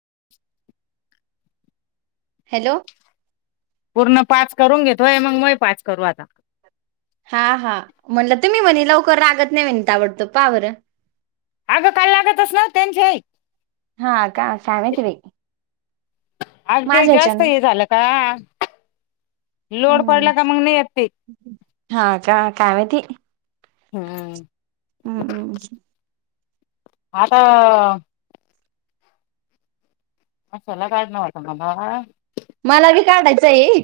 [inaudible] Hello! पूर्ण पाच करून घेतोय मग माझे पाच करू आता. हा हा, म्हणलं तुम्ही म्हणे लवकर लागत नाही म्हणता का बरं? अगं काल लागतच नव्हते त्यांचे. हा का, काय माहीती बाई. आणि ते माझ्या जास्त ह्याच्यान हे झालं का? लोड हम्म पडला का मग नाही येत ते. हा का काय माहीती, हम्म. हम्मम् आता असं काढ न वात मला. मला बी काढायचं ये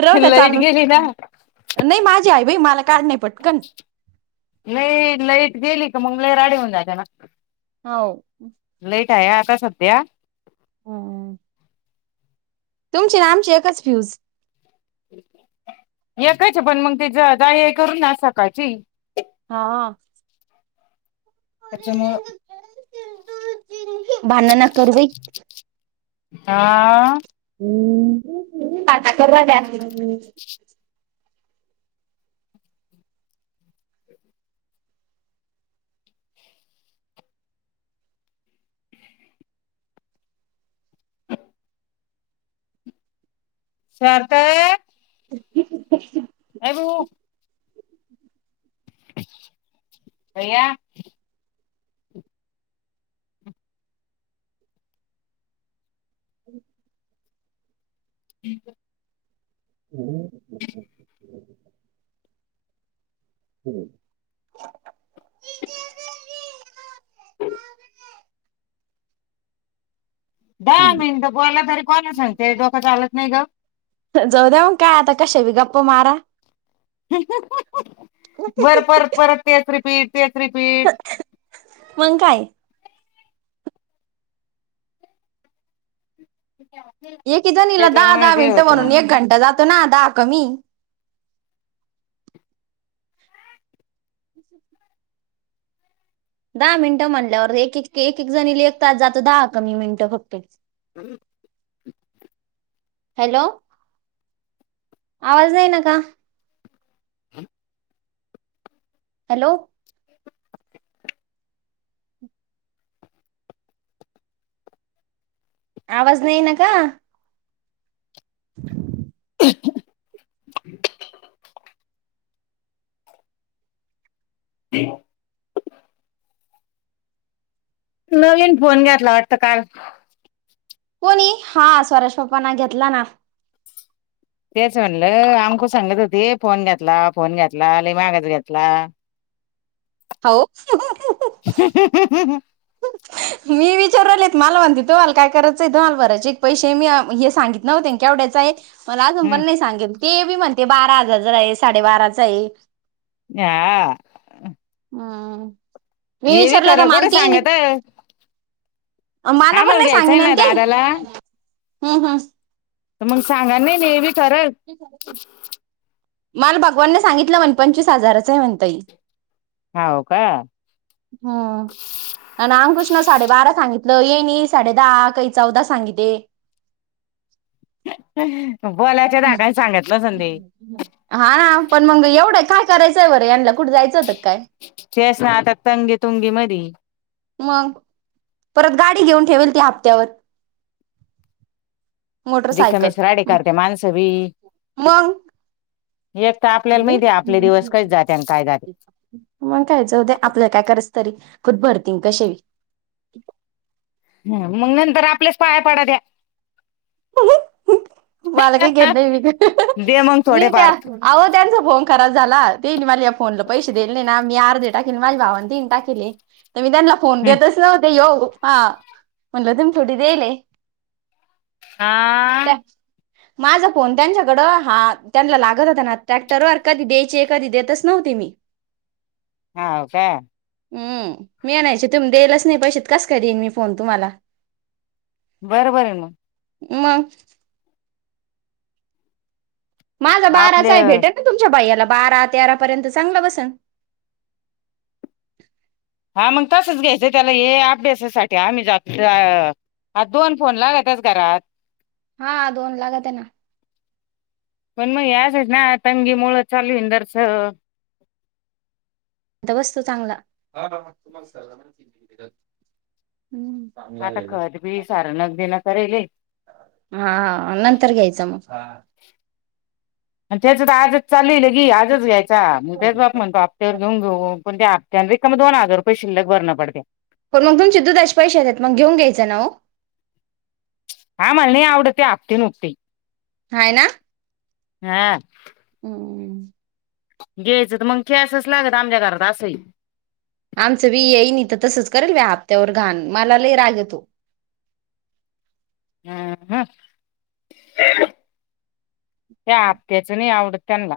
राहु द्या लाईट चालू गेली ना नाही माझ आहे बाई मला काई नाही पटकन नाही लाईट गेली का मंग लय राहडे होऊन जातात मग. हो हाय आता सध्या हम्म तुमचे आणि आमची एकच फ्युज. एकच ये पण मग ते जा ये करून ना सकाळची. हा हा त्याच्यामुळ दुध दी, भांडण नका करू बाई. हा हम, टाटा करू राहीलय आजीला. सार्थक [inaudible] ये बु भैय्या! [inaudible] हम्! हम्म! हम्म! दहा मिनिट बोला तरी कोणा सांगित डोकं चालत नाही ग. जाऊ दऊन काय आता कशा व गप्प मारा. बर परत परत तेच रिपीट. तेस रिपीट. मग काय एकी जणीला दहा त्याच्यामुळे दहा ते मिनिटं होत म्हणून मग एक घंटा जातो ना दहा कमी. दहा मिनटं म्हटल्यावर एक एक एक एक जणीले एक तास जाते दहा कमी मिनिटं फक्त. [inaudible] हॅलो आवाज नाही ना का. [inaudible] हॅलो! आवाज नाही न का. [inaudible] [inaudible] [inaudible] नवीन फोन घेतला वाटत काल. कोणी हा सॉरी [unintelligible] पप्पाना घेतला ना. तेच म्हणलं आमक सांगत होती फोन घेतला फोन घेतला लई मागाचा घेतला. हाव [unintelligible] हम्म ह [inaudible] मी विचारून राहीलेेत मला म्हणते तो आल काय करायचं मल बराचे एक पैसे मी हे सांगित नव्हते केवढ्याच आहे. मला अजून पण नाही सांगेल ते बी म्हणते बारा हजारच आहे साडेबाराच आहे. या. हम्म कुठे सांगत आम्हाला माना पण नाही घ्यायचंय सांगिन ना ते दादाला हम्म हम्! तर मग सांगा नाही नेमी विचारलं मला भगवानने सांगितलं वन पंचवीस हाजाराचंय म्हणतय हो का हम्म आणि [unintelligible] साडेबारा सांगितलं ये नाही साडे दहा काही चौदा सांगिते. बोलाच्या धाकाने सांगित नसलं ते हा हा ना पण मग एवढं काय करायचंय बरं यांला कुठे जायचं होत की काय. तेच ना आता तंगी तुंगी मधी मग परत गाडी घेऊन ठेवेल त्या हप्त्यावर. मोटरसायकल रिकमेश राडे करते मानसवी. मग. तर आपल्याला माहिती आपले दिवस कसे जाते आणि काय जाते मग कयच होद्या आपल्या काय कराच तरी. फुट भरतीिंग कसे. ह मग नंतर आपल्याच पाया पडा द्या. मला काही घेत नाही मी दे मग मी त्या थोडेफार आहो त्यांच. फोन खराब झाला तेने मला या फोनला पैसे दिले नाही ना मी अर्धे टाकेले माझ्या भावाने तन टाकेले. तर मी त्यांना फोन हं. देतच नव्हते येऊ हा म्हटलं तुम छोटी देईल. हा. माझा फोन त्यांच्याकडं हा त्यांना लागत होता ना ट्रॅक्टरवर कधी द्यायचे कधी देतच ना. तेमी हाव काय हम्म मी आणयचे तु देलच नाही पैसेत कस काय देईन मी फोन तुम्हाला. बरोबर हाय मग. मग. माझा बाराच आपले आहे भेटेल ना तुमच्या भैयाला बारा तेरा पर्यंत चांगलं बसल हा मग तसच घ्यायचं त्याला हे अभ्यासासाठी आम्ही जा अ आ दोन फोन लागतच घरात हा दोन लागात ना पण मग आजच ना तंगी मुळं चालूंदरस आता वस्तू चांगला आता खत बी सार नग दि न करेल हा नंतर घ्यायचं मग आणि त्याच तर आजच चालूल गी आजच घ्यायचा मद्याच बाप म्हणतो आपत्यावर घेऊन घेऊ पण ते त्या दोन हजार रुये शिल्लक भरण पडते पण मग तुमचे दूधश पैशदेत मग घेऊन घ्यायचं ना हो हा मला नाही आवडते आपती नुकती हयना हा हो घ्यायचं तर मग केॅसच लागत आमच्या घरात असंही आमचं विी येईन तर तसंच करेल व हप्त्यावर घाण मला ल राग येतो [inaudible] हम ह ते आपक्याच नाही आवडत त्यांनला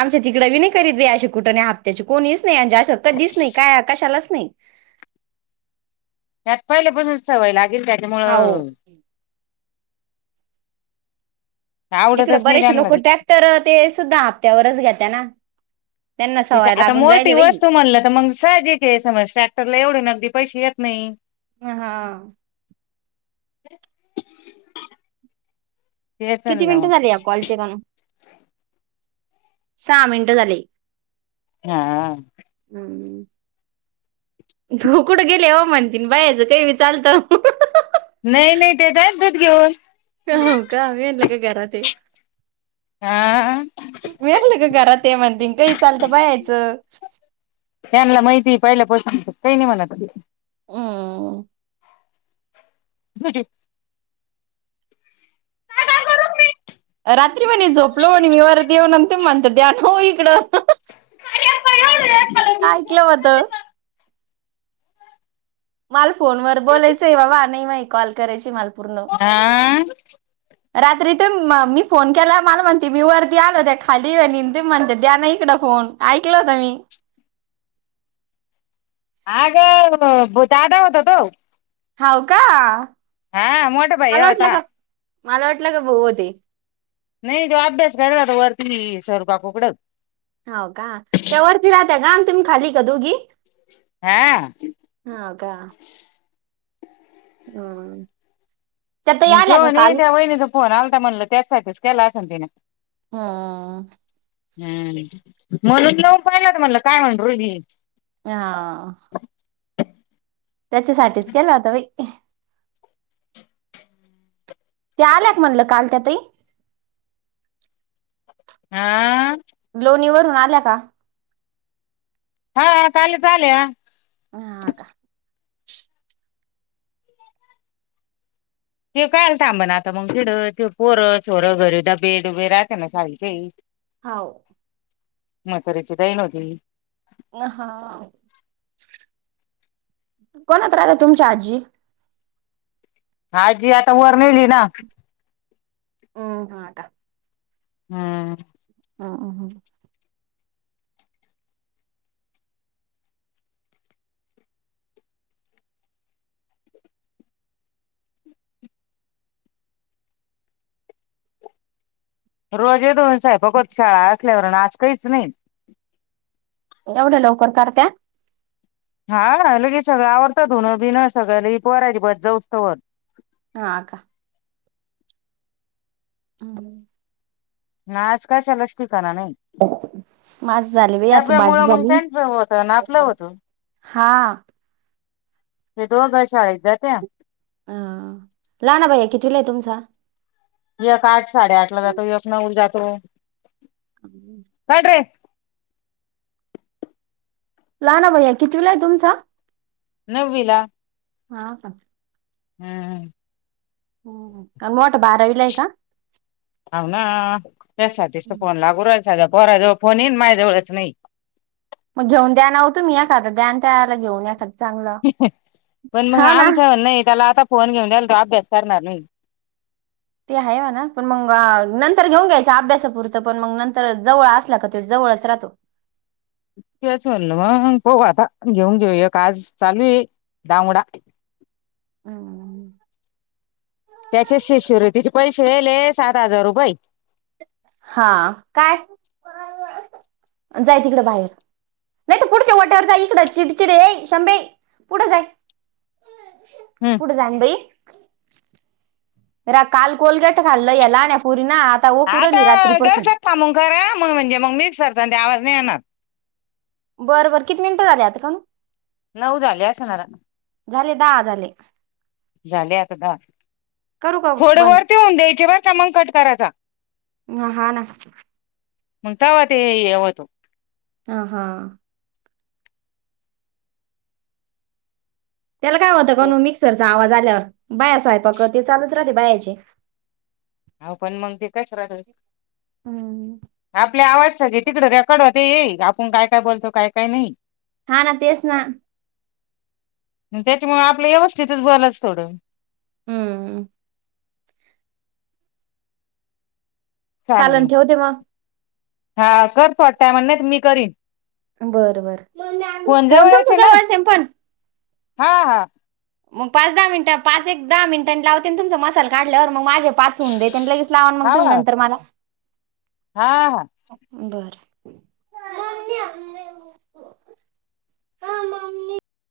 आमच्या तिकडं विी नाही करीत व अे कुठ नाही हप््याची कोणीहीच नाही आणि असं दिस नाही काय आकाशालाच नाही नाही त्यात पहिले पण सवय लागेल हो त्याच्यामुळं इकडं आवडतच नाही बरेचसे त्यांना लोक ती ट्रॅक्टर ते सुद्धा हा्त्यावरच घात्या ना त्यांना सवय आता लागून मोठी जायले बाई वस्तू म्हणलं तर मग सहजिक आहे समज ट्रॅक्टरला एवढे अगदी पैसे येतात नाही हा [inaudible] किती तेचला म मिनिटं झाले या कॉलचे सामिड तले हा हम्म त कुडं गेले हो म्हणती बायाचं काही विी चालत नाही नाही तेे जाईल दूध घेऊन, का कावेन लाग घरा ते [inaudible] हा मकल ग घरात ते म्हणतीन काही चालत पा यायचं [inaudible] त्यांला माहिती पाहिला पोसांत काही नाही म्हणात [inaudible] हम् बुजे [inaudible] रात्री म्हणे झोपलो आणि मी वरतऊनंत म्हणत दनव इकडं [inaudible] तयाळ [inaudible] काय ऐकलं होत मला फोनवर बोलायचं आहे बाबा नाही मा कॉल करायची मला, पूर्ण. आा रात्री ते मी फोन केला मला म्हणते मी वरती आलो त्या खाली ये म्हणते द्या ना इकड फोन कोण ऐकलाता मी आग बतडा होत त होव का हा मोठ भाई मला वाटलं होता का मला वाटलं का भाऊ होती... नाही जो अभ्यास करला वरती स्वरूपा कोुकडच.. हो का त्या वरती राहतात आणि तुम्ही खाली. हा.... हम्. ह तोन त्या वहिणीचा फोन आलता म्हणल त्याचसाठीच केला असेल तिने... हा.. हम्म म्हणून लऊन पाहिला तर म्हटलं काय म्हण रोहीणी. हा त्याच्यासाठीच केला होता बाई. त्या आल्या का म्हणलं काल त्या ताई. हा... लोणी वरून आल्या का? हा कालच आल्या. ह का... ते कायल थांब ना आता मग डं ते पोरं ोरं घरीद्या बेड उभे राहते ना साडीच्याही.. [inaudible] हो.. म्हातारीची देन होती. ह हा... कोणत राहता तुमच्या आजी? आजी आता वर नेवली ना... हम्म हा का.. हम्म.. ह ह हम.. रोजे दोन साहेबक होत शाळा असल्यावर आज काहीच नाही. एवढ्या लवकर करत्या. हा लगेच सगळ आवडतात धुनं बिन सगळ्या ल पोराजिबात जाऊस्तवर.. हा अ का? हम्.. आज कशाला? नाही माझ झाली बाई आता डब्यामुळे भाजी मग झाली त्यांच होत नापलं होत. हां... ते दोघं अघा शाळेत जात्या. अ लहान भैया कीतवीलाय तुमचा? एक आठ साडेआठ ला जातो एकक नऊ जातो. हम्... काय रे लहान भैया कितवीला आहे तुमचा? नव्वीला.. हा का. हम्म हम्म... हम्म आणि मोठ बारावीलाय का? ह त्यासाठीच त फोन लागू रायला पोराजवळ फोन आहे माझजवळच नाही. मग घेऊन दयान हो तुम्ही मी एखादा त्याला घेऊन याखादा. पण मग आमचण नाही त्याला आता. फोन घेऊन दिला तर अभ्यास करणार नाही. ते आहे ना पण मग नंतर घेऊन घ्यायच अभ्यासापुरतं पण मग नंतर जवळ असला का. ळसरा तो [inaudible] च म्हणल मग पाह आता घेऊन घेऊया आज चालू आहे. डामुडा. हम्. त्याचे शिशर तिचे पैसे वले सात हजार रुपये. [inaudible] हा काय जाय तिकड बाहेर... नाही तर पुढच्या वाट्यावर जा इकड चिडचिडे आहे शंभे पुढे जाय. हम्म पुढ जान बाई. रा काल कोलगेट खाल्ल या लहण्या या पोरीणी आत जरशक थामुन करा मग म्हणजे मग मिक्सरचा ते आवाज नाही येणार. बरं बरं किती मिनिटं झाले आता काव? नऊ झाले असल आता. झाले दहा झाले. झाले आता दहा. करू का बंद म हाना. मग ताव ते हे होत. ह हा. त्याला काय होतं कानू मिक्सरचा आवाज आल्यावर बाया स्वयपाक ते चालूच राहते बायाचे. हा पण मग ते कस राहात. हम्म. आपल्या आवाज सगळे तिकड रेकॉर्ड होते येई आपण काय काय बोलतो काय काय नाही. हा ना तेच ना. त्याच्यामुळे आपलं व्यवस्थितच बोलाच थोडं. हम्म. चालन ठेवते मग. हा कर थोडा टायमानी नाही तर मी करीन. बर, बर, फोन तुमच्या जवळच आहे न पण. हा हा. मग पाच दहा मिनिट पाच एक दहा मिनिटां लावते तुमचा मसाल काढल्यावर. मग माझे पाच होउन देत आण लगेच लावाण मग हा तुम्ही नंतर मला. हा हा. बरं